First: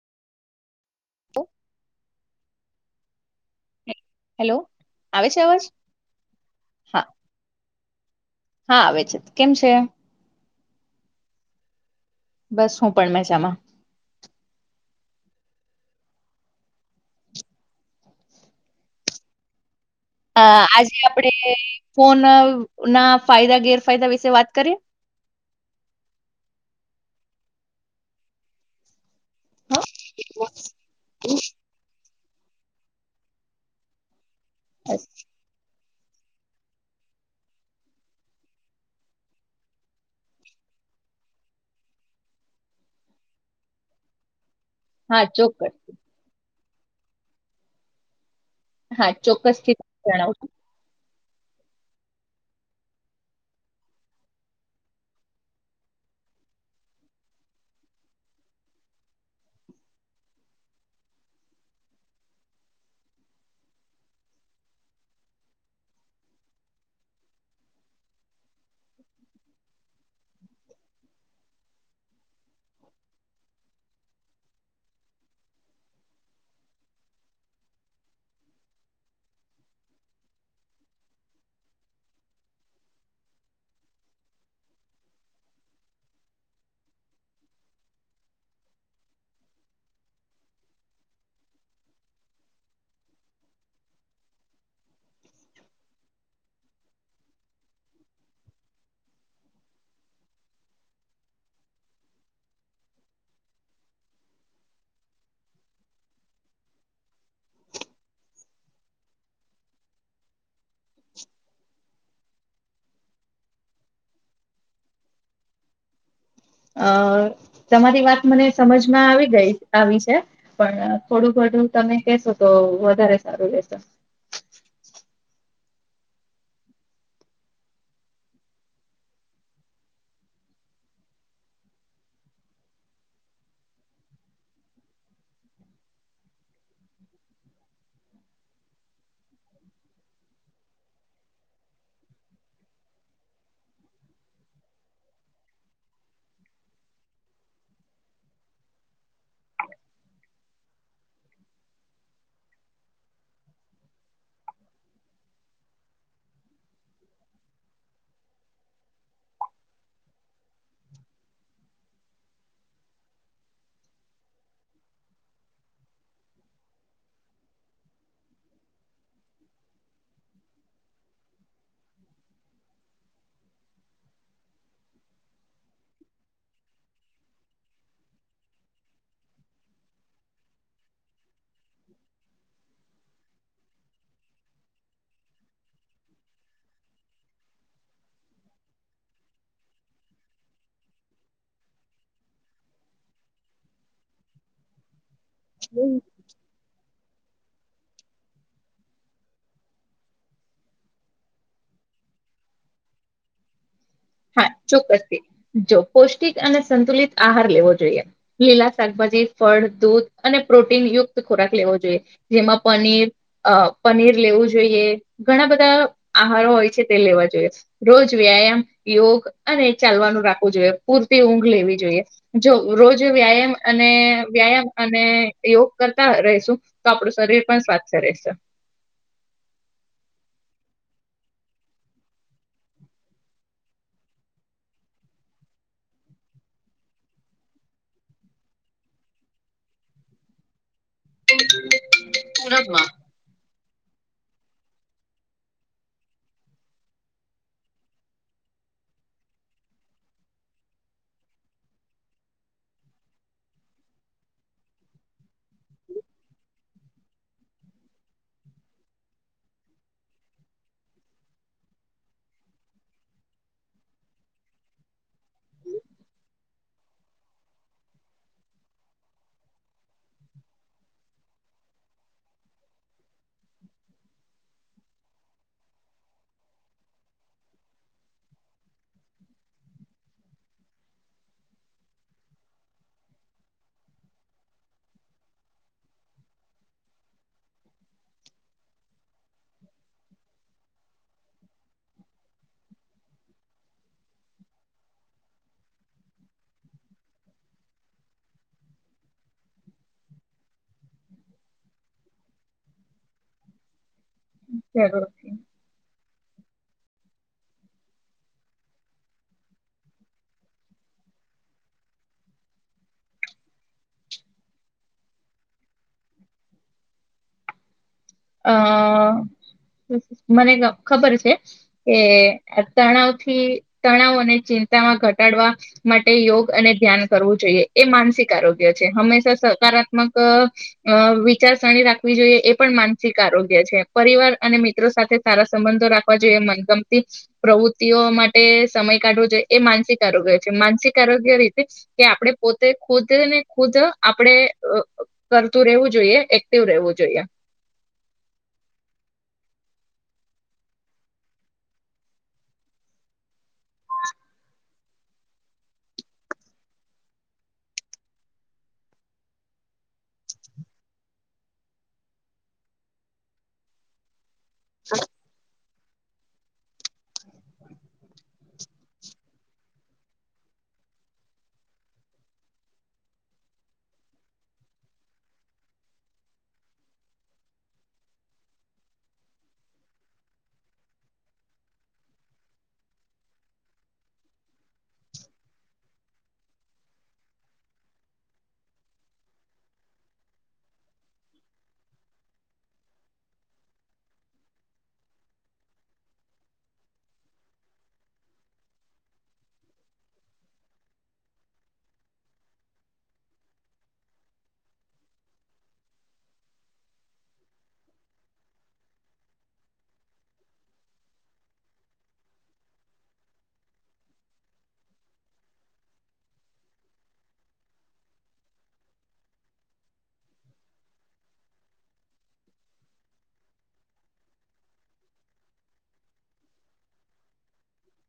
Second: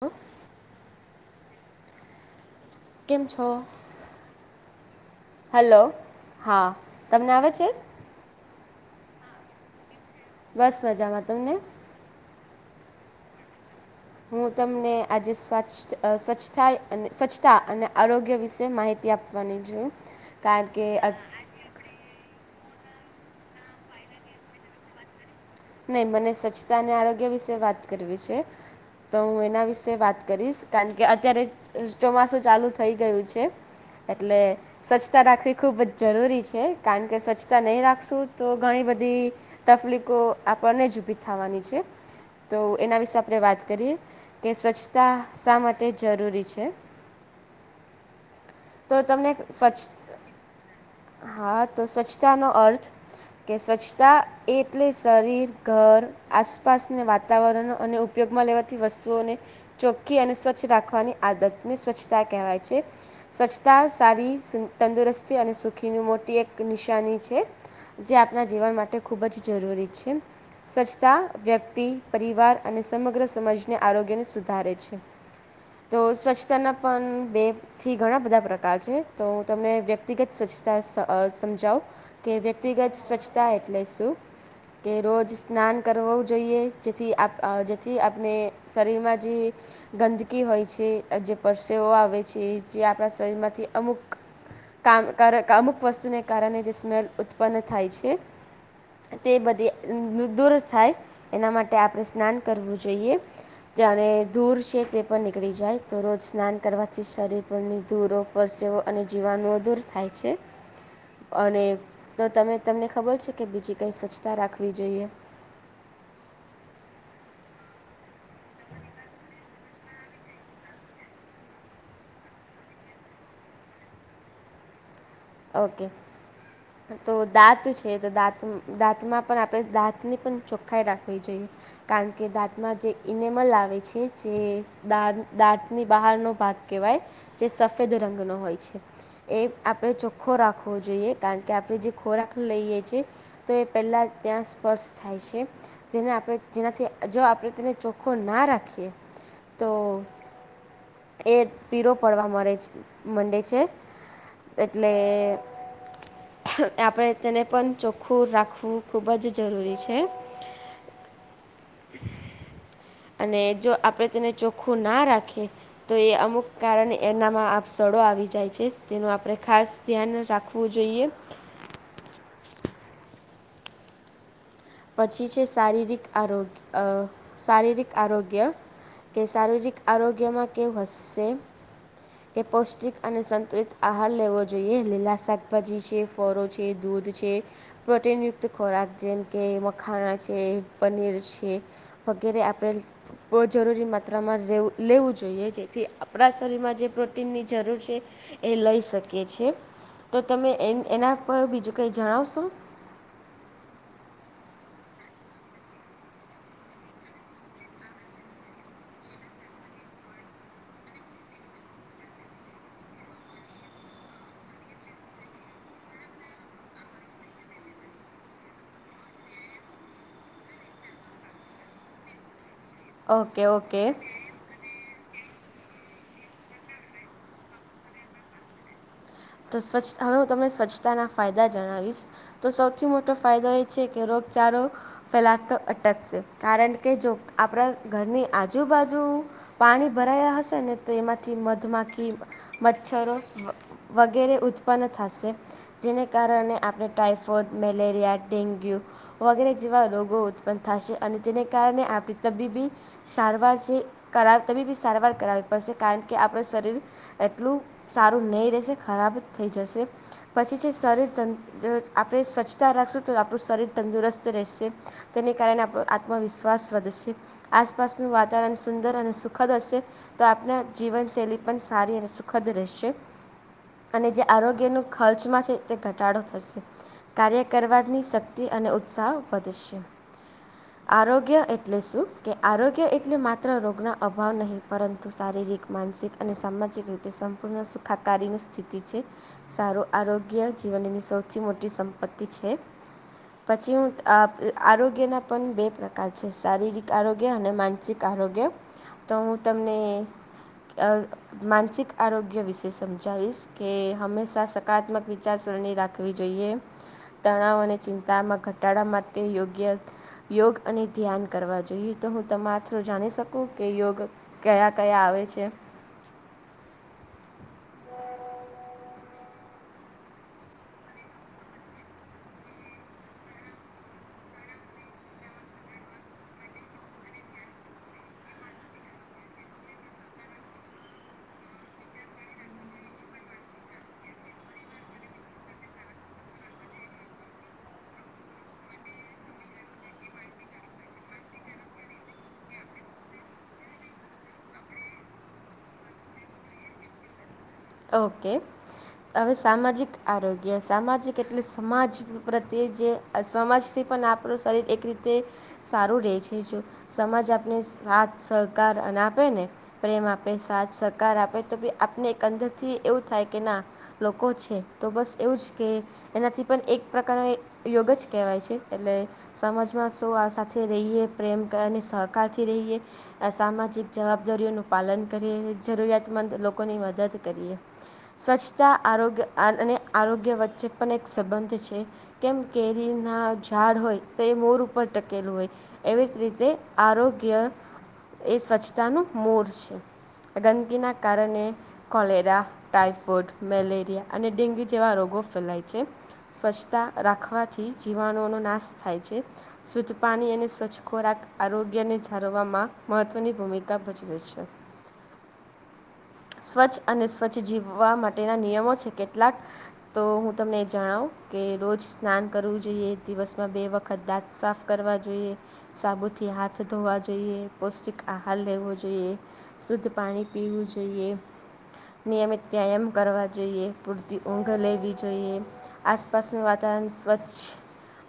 Hello ત [unintelligible] કેમ છો? આવે છે અવાજ હેલો હા તમને આવે છે? હા આવે છે કેમ છે? બસ મજામાં, તમને? બસ હું પણ મેજામાં. હું તમને આજે સ્વચ્છ સ્વચ્છતા અને સ્વચ્છતા અને આરોગ્ય વિશે માહિતી આપવાની જોઈું. અ આજે આપડે ફોન ના ફાયદા ગેરફાયદા વિશે વાત કરીએ. નહી મને સ્વચ્છતા અને આરોગ્ય વિશે વાત કરવી છે. તો હું એના વિશે વાત કરીશ કારણ કે, અત્યારે ચોમાસું ચાલુ થઈ ગયું છે. એટલે હા સ્વચ્છતા રાખવી ખૂબ જ જરૂરી છે કારણ કે સ્વચ્છતા નહીં રાખશું તો ઘણી બધી તફલીકો આપણને જ ઊભી થવાની છે, તો એના વિશે આપણે વાત કરીએ. કે સ્વચ્છતા હા શા ચોક્કસ માટે જરૂરી છે. તો હા, તમને ચોક્કસથી સ્વચ્છ જણાવ છો. હા, તો સ્વચ્છતા નો અર્થ કે સ્વચ્છતા એટલે શરીર ઘર આસપાસને વાતાવરણ અને ઉપયોગમાં લેવાતી વસ્તુઓને ચોખ્ખી અને સ્વચ્છ રાખવાની આદતને સ્વચ્છતા કહેવાય છે. સ્વચ્છતા સારી તંદુરસ્તી અને સુખીની મોટી એક નિશાની છે, જે આપણા જીવન માટે ખૂબ જ જરૂરી છે, સ્વચ્છતા વ્યક્તિ પરિવાર અને સમગ્ર સમાજને આરોગ્યને સુધારે છે, તો સ્વચ્છતાના પણ બે થી ઘણા બધા પ્રકાર છે, તો હું તમને વ્યક્તિગત સ્વચ્છતા સમજાવું કે વ્યક્તિગત સ્વચ્છતા એટલે શું કે રોજ સ્નાન કરવું જોઈએ, જેથી જેથી આપણે શરીરમાં જે ગંદકી હોય છે, જે પરસેવો આવે છે. જે આપણા શરીરમાંથી અમુક કામ કામુક વસ્તુને કારણે જે સ્મેલ ઉત્પન્ન થાય છે, તે બધી દૂર થાય એના માટે આપણે સ્નાન કરવું જોઈએ, જે અને ધૂર છે તે પણ નીકળી જાય તો રોજ સ્નાન કરવાથી શરીર આપણની ધૂરો પરસેવો અને જીવાણુઓ દૂર થાય છે. અને તો તમે તમને ખબર છે, કે બીજી કંઈ સ્વચ્છતા રાખવી જોઈએ. અ તમારી વાત મને સમજમાં આવી ગઈ આવી છે, પણ થોડું ઘધું તમે કેશો તો વધારે સારું રશે. ઓકે તો દાંત છે, તો દાંત દાંતમાં પણ આપણે દાંતની પણ ચોખ્ખાઈ રાખવી જોઈએ, કારણ કે દાંતમાં જે ઈનેમલ આવે છે જેા દાંતની બહારનો ભાગ કહેવાય જે સફેદ રંગનો હોય છે, એ આપણે ચોખ્ખો રાખવો જોઈએ કારણ કે આપણે જે ખોરાક લઈએ છીએ, તો એ પહેલાં ત્યાં સ્પર્શ થાય છે, જેને આપણે જેનાથી જો આપણે તેને ચોખ્ખો ના રાખીએ તો એ પીરો પડવા મળે માંંડે છે, ને એટલે આપણે તેને પણ ચોખ્ખું રાખવું ખૂબ જ જરૂરી છે. [unintelligible] અને જો આપણે તેને ચોખ્ખું ના રાખીએ તો એ અમુક કારણે એનામાં આપ સળો આવી જાય છે, તેનું આપણે ખાસ ધ્યાન રાખવું જોઈએ. પછી છે શારીરિક આરોગ્ય શારીરિક આરોગ્ય કે શારીરિક આરોગ્યમાં કેવ હશે, કે પૌષ્ટિક અને સંતુલિત આહાર લેવો જોઈએ લીલા શાકભાજી છે ફળો છે, દૂધ છે પ્રોટીનયુક્ત ખોરાક જેમ. કે મખાણા છે પનીર છે, વગેરે આપણે જરૂરી માત્રામાં લેવું લેવું જોઈ જેથી આપણા શરીરમાં જે નની જરૂર છે, એ લઈ શકીએી તો તમે એના પર બીજું કંઈ જણાવશો? ચોક્થી જો પૌષ્ટિક અને સંતુલિત આહાર લેવો જોઈએ લીલા શાકભાજી ફળ દૂધ અને પ્રોટીન યુક્ત ખોરાક લેવો જોઈએ, જેમાં પનીર પનીર લેવું જોઈએ ઘણા બધા આહારો હોય છે, તે લેવા જોઈએ રોજ વ્યાયામ યોગ અને ચાલવાનું રાખવું જોઈએ, પૂરતી ઊંઘ લેવી જોઈએ. જો રોજ ઓકે વ્યાયામ અને ઓકે વ્યાયામ અને યોગ કરતા રહીશું તો આપણું શરીર પણ સ્વાસ્થ્ય રહેશે. તો સ્વચ્છ હવે હું તમને સ્વચ્છતાના ફાયદા જણાવીશ તો સૌથી મોટો ફાયદો એ છે કે રોગચારો ફેલાતો અટકશે કારણ કે જો આપણા ઘરની આજુબાજુ પાણી ભરાયા હશે ને તો એમાંથી મધમાખી કે સુરતમાં મચ્છરો વગેરે ઉત્પન્ન થશે જેને કારણે આપણે ટાાઈફોઇડ મેલેરિયા ડેન્ગ્યુ વગેરે જેવા રોગો ઉત્પન્ન થશે અને તેને કારણે આપણી તબીબી સારવાર છે કરાવ તબીબી સારવાર કરાવવી પડશે કારણ કે આપણું શરીર એટલું સારું નહીં રહેશે. ખરાબ થઈ જશે પછી જે શરીર ત આપણે સ્વચ્છતા રાખશું તો આપણું શરીર તંદુરસ્ત રહેશે તેને કારણે આપણો આત્મવિશ્વાસ વધશે આસપાસનું વાતાવરણ સુંદર અને સુખદ હશે તો આપણા જીવનશૈલી પણ સારી અને સુખદ રહેશે. અને જે આરોગ્યનો ખર્ચમાં છે તે ઘટાડો થશે કાર્ય કરવાની શક્તિ અને ઉત્સાહ વધશે આરોગ્ય એટલે શું કે આરોગ્ય એટલે માત્ર રોગના અભાવ નહીં પરંતુ શારીરિક માનસિક અને સામાજિક રીતે સંપૂર્ણ સુખાકારીનું. સ્થિતિ છે સારું આરોગ્ય જીવનની સૌથી મોટી સંપત્તિ છે પછી હું આરોગ્યના પણ બે પ્રકાર છે શારીરિક આરોગ્ય અને માનસિક આરોગ્ય તો હું તમને માનસિક આરોગ્ય વિશે સમજાવીશ. કે હંમેશા સકારાત્મક જરૂરથી વિચારસરણી રાખ. રાખવી જોઈએ તણાવ અને ચિંતામાં ઘટાડા માટે યોગ્ય યોગ અને ધ્યાન કરવા જોઈએ તો હું તમારા થ્રું જાણી શકું કે યોગ કયા કયા આવે છે. અ મને ખબર છે કે તણાવથી તણાવ અને ચિંતામાં ઘટાડવા માટે યોગ અને ધ્યાન કરવું જોઈએ એ માનસિક આરોગ્ય છે હંમેશા સકારાત્મક વિચારસરણી રાખવી જોઈએ એ પણ માન આરોગ્ય છે પરિવાર અને મિત્રો સાથે સારા સંબંધો રાખવા જોઈએ મનગમતી પ્રવૃત્તિઓ માટે સમય કાઢવો જોઈએ એ માનસિક આરોગ્ય છે માનસિક આરોગ્ય રીતે કે આપણે પોતે ખુદ ને ખુદ આપણેે કરતું રહેવું જોઈએ એક્ટિવ રહેવું જોઈએ. ઓકે હવે સામાજિક આરોગ્ય સામાજિક એટલે સમાજ પ્રત્યે જે. સમાજથી પણ આપણું શરીર એક રીતે તે સારું રહે છે જો સમાજ આપને સાથ સહકાર અને આપે ને પ્રેમ આપે સાથ સહકાર આપે તો બી આપને એક અંદર. થી એવું થાય કે ના લોકો છે. છે તો બસ એવું જ કે એનાથી પણ એક પ્રકારનો યોગ જ કહેવાય છે એટલે સમાજમાં શું આ સાથે રહીએ પ્રેમ અને સહકારથી રહીએ સામાજિક જવાબદારીઓનું પાલન કરીએ જરૂરિયાતમંદ લોકોની મદદ સ્વચ્છતા આરોગ્ય અને આરોગ્ય વચ્ચે પણ એક સંબંધ છે કેમ કેરીના ઝાડ હોય તો એ મોર ઉપર ટકેલું હોય એવી જ રીતે આરોગ્ય એ સ્વચ્છતાનું મોર છે ગંદકીના કારણે કોલેરા ટાઈફોઇડ મેલેરિયા અને ડેન્ગ્યુ જેવા રોગો ફેલાય છે સ્વચ્છતા રાખવાથી જીવાણુનો નાશ થાય છે શુદ્ધ પાણી અને સ્વચ્છ ખોરાક આરોગ્યને જાળવવામાં મહત્વની ભૂમિકા ભજવે છે સ્વચ્છ અને સ્વચ્છ જીવવા માટેના નિયમો છે કેટલાક તો હું તમને એ જણાવ કે રોજ સ્નાન કરવું જોઈએ દિવસમાં બે વખત દાંત સાફ કરવા જોઈએ સાબુથી હાથ ધોવા જોઈએ પૌષ્ટિક આહાર લેવો જોઈએ શુદ્ધ પાણી પીવું જોઈએ. નિયમિત વ્યાયામ કરવા જોઈએ પૂરતી ઊંઘ લેવી જોઈએ આસપાસનું વાતાવરણ સ્વચ્છ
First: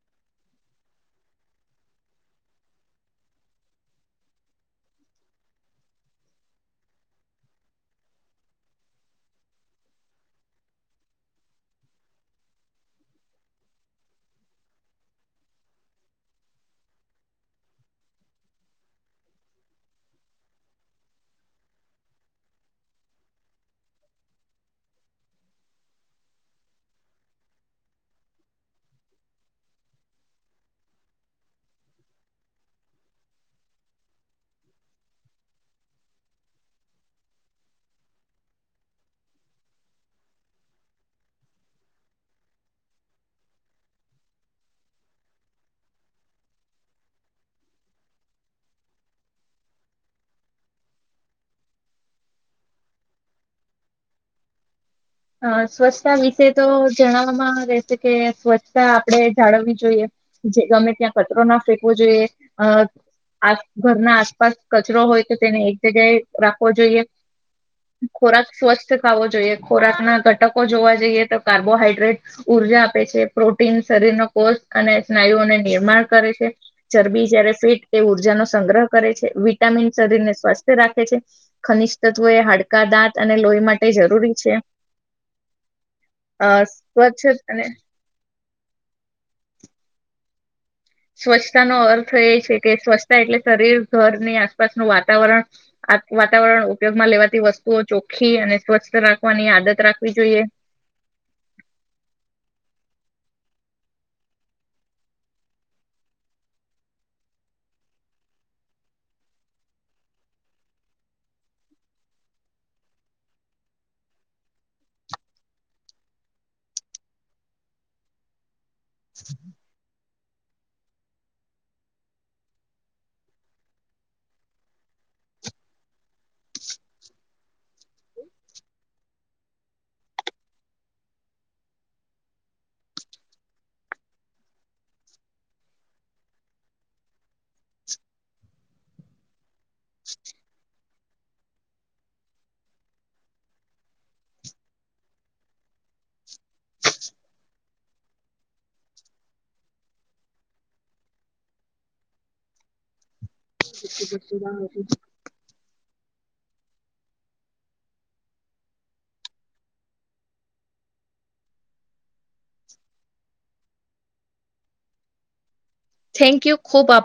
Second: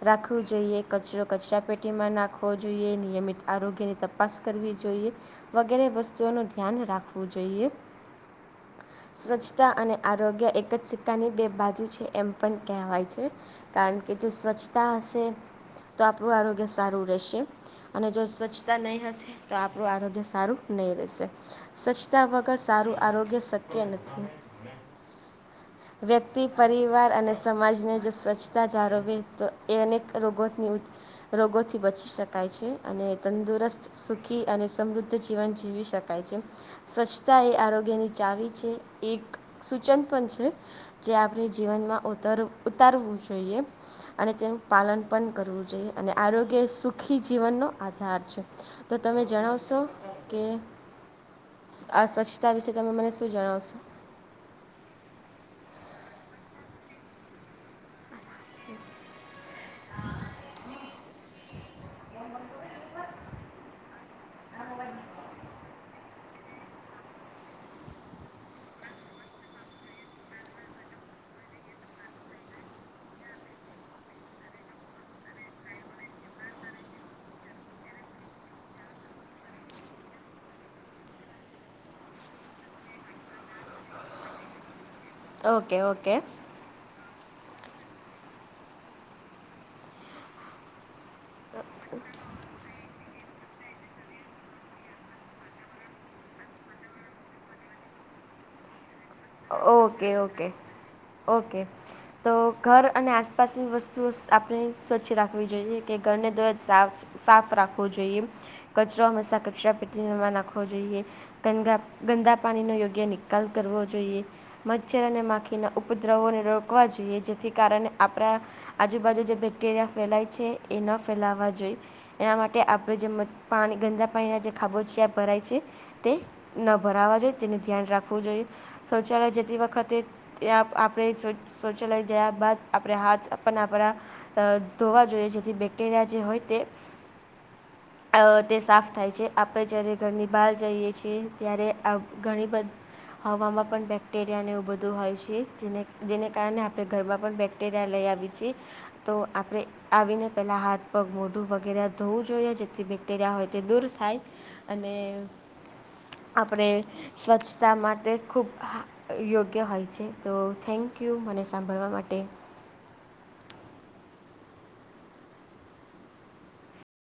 રાખવું જોઈએ કચરો કચરા પેટીમાં નાખવો જોઈએ નિયમિત આરોગ્યની તપાસ કરવી જોઈએ વગેરે વસ્તુઓનું ધ્યાન રાખવું જોઈએ. સ્વચ્છતા અને આરોગ્ય એક જ સિક્કાની બે બાજુ છે એમ પણ કહેવાય છે કારણ કે જો સ્વચ્છતા હશે તો આપણું આરોગ્ય સારું રહેશે અને જો સ્વચ્છતા નહીં હશે તો આપણું આરોગ્ય સારું નહી રહેશે સ્વચ્છતા વગર સારું આરોગ્ય શક્ય નથી વ્યક્તિ પરિવાર અને સમાજને જો સ્વચ્છતા જાળવે તો એ અનેક રોગોની રોગોથી બચી શકાય છે અને તંદુરસ્ત સુખી અને સમૃદ્ધ જીવન જીવી શકાય છે સ્વચ્છતા એ આરોગ ની ચાવી છે એક સૂચન પણ છે જે આપણે જીવનમાં ઉતર ઉતારવું જોઈએ અને તેનું પાલન પણ કરવું જોઈએ અને આરોગ્ય સુખી જીવનનો આધાર છે તો તમે જણાવશો કે સ્વચ્છતા વિશે. તમે મને શું જણાવશો. અ સ્વચ્છતા વિશે તો જણવામાં રહેશે કે સ્વચ્છતા આપણેે જાળવવી જોઈએ જે ગમે ત્યાં કચરો ના ફેંકવો જોઈએ અ આ ઘરના આસપાસ કચરો હોય તો તેને એક જગ્યાએ રાખવો જોઈએ ખોરાક સ્વચ્છ ખાવો જોઈએ. ખોરાકના ઘટકો જોવા જઈએ તો કાર્બોહાઈડ્રેટ ઉર્જા આપે છે પ્રોટીન શરીરનો કોષ અને સ્નાયુઓને નિર્માણ કરે છે ચરબી જયારે ફેટ એ ઉર્જાનો સંગ્રહ કરે છે વિટામિન શરીરને સ્વસ્થ રાખે છે ખનિજ તત્વો એ હાડકા દાંત અને લોહી માટે જરૂરી છે. Okay okay. અ સ્વચ્છ અને સ્વચ્છતા નો અર્થ એ છે કે સ્વચ્છતા એટલે શરીર ઘરની આસપાસનું વાતાવરણ વાતાવરણ ઉપયોગમાં લેવાતી વસ્તુઓ ચોખ્ખી અને સ્વચ્થ રાખવાની આ ઓકે ઓકે ઓકે તો ઘર અને આસ આસપાસની વસ્તુઓ આપણે સ્વચ્છ રાખવી જોઈએ કે ઘરને દોરજ સાફ રાખવો જોઈએ કચરો હંમેશા કચરા પેટીમાં નાખવો જોઈએ ગંદા ગંદા પાણીનો યોગ્ય નિકાલ કરવો જોઈએ. મચ્છર અને માખીના ઉપદ્રવોને રોકવા જોઈએ જેથી કારણે આપણા આજુબજુ જે બેક્ટેરિયા ફેલાય એ ન ફેલાવા જોઈએ એના માટે આપણે જે પાણી ગંદા પાણીના જે ખાબો છે ભરાય છે તે ન ભરાવા જોઈએ તેનું ધ્યાન રાખવું જોઈએ શૌચાલય તી વખતે ત્યાં આપણે શૌચાલય જયા બાદ આપણે હાથ પણ આપણા ધોવા જોઈએ જેથી બેક્ટેરિયા જે હોય તે તે સાફ થાય છે આપણે જયારે ઘરની બહાર જઈએ છીએ ત્યારે ઘણી બધી હવામાં પણ બેકટે બેક્ટેરિયાને એવું બધું હોય છે જેને જેને કારણે આપણે ઘરમાં પણ બેક્ટેરિયા લઈ આવી છએ તો આપણે આવીને પહેલાં હાથ પગ મોઢું વગેરે ધોવું જોઈએ જેલી બેક્ટેરિયા હોય. તે દૂર થાય અને આપણે સ્વચ્છતા માટે ખૂબ. યોગ્ય હોય છે તો થેન્ક યુ મને સાંભળવા માટે. થેન્ક યુ ખુબ આભાર.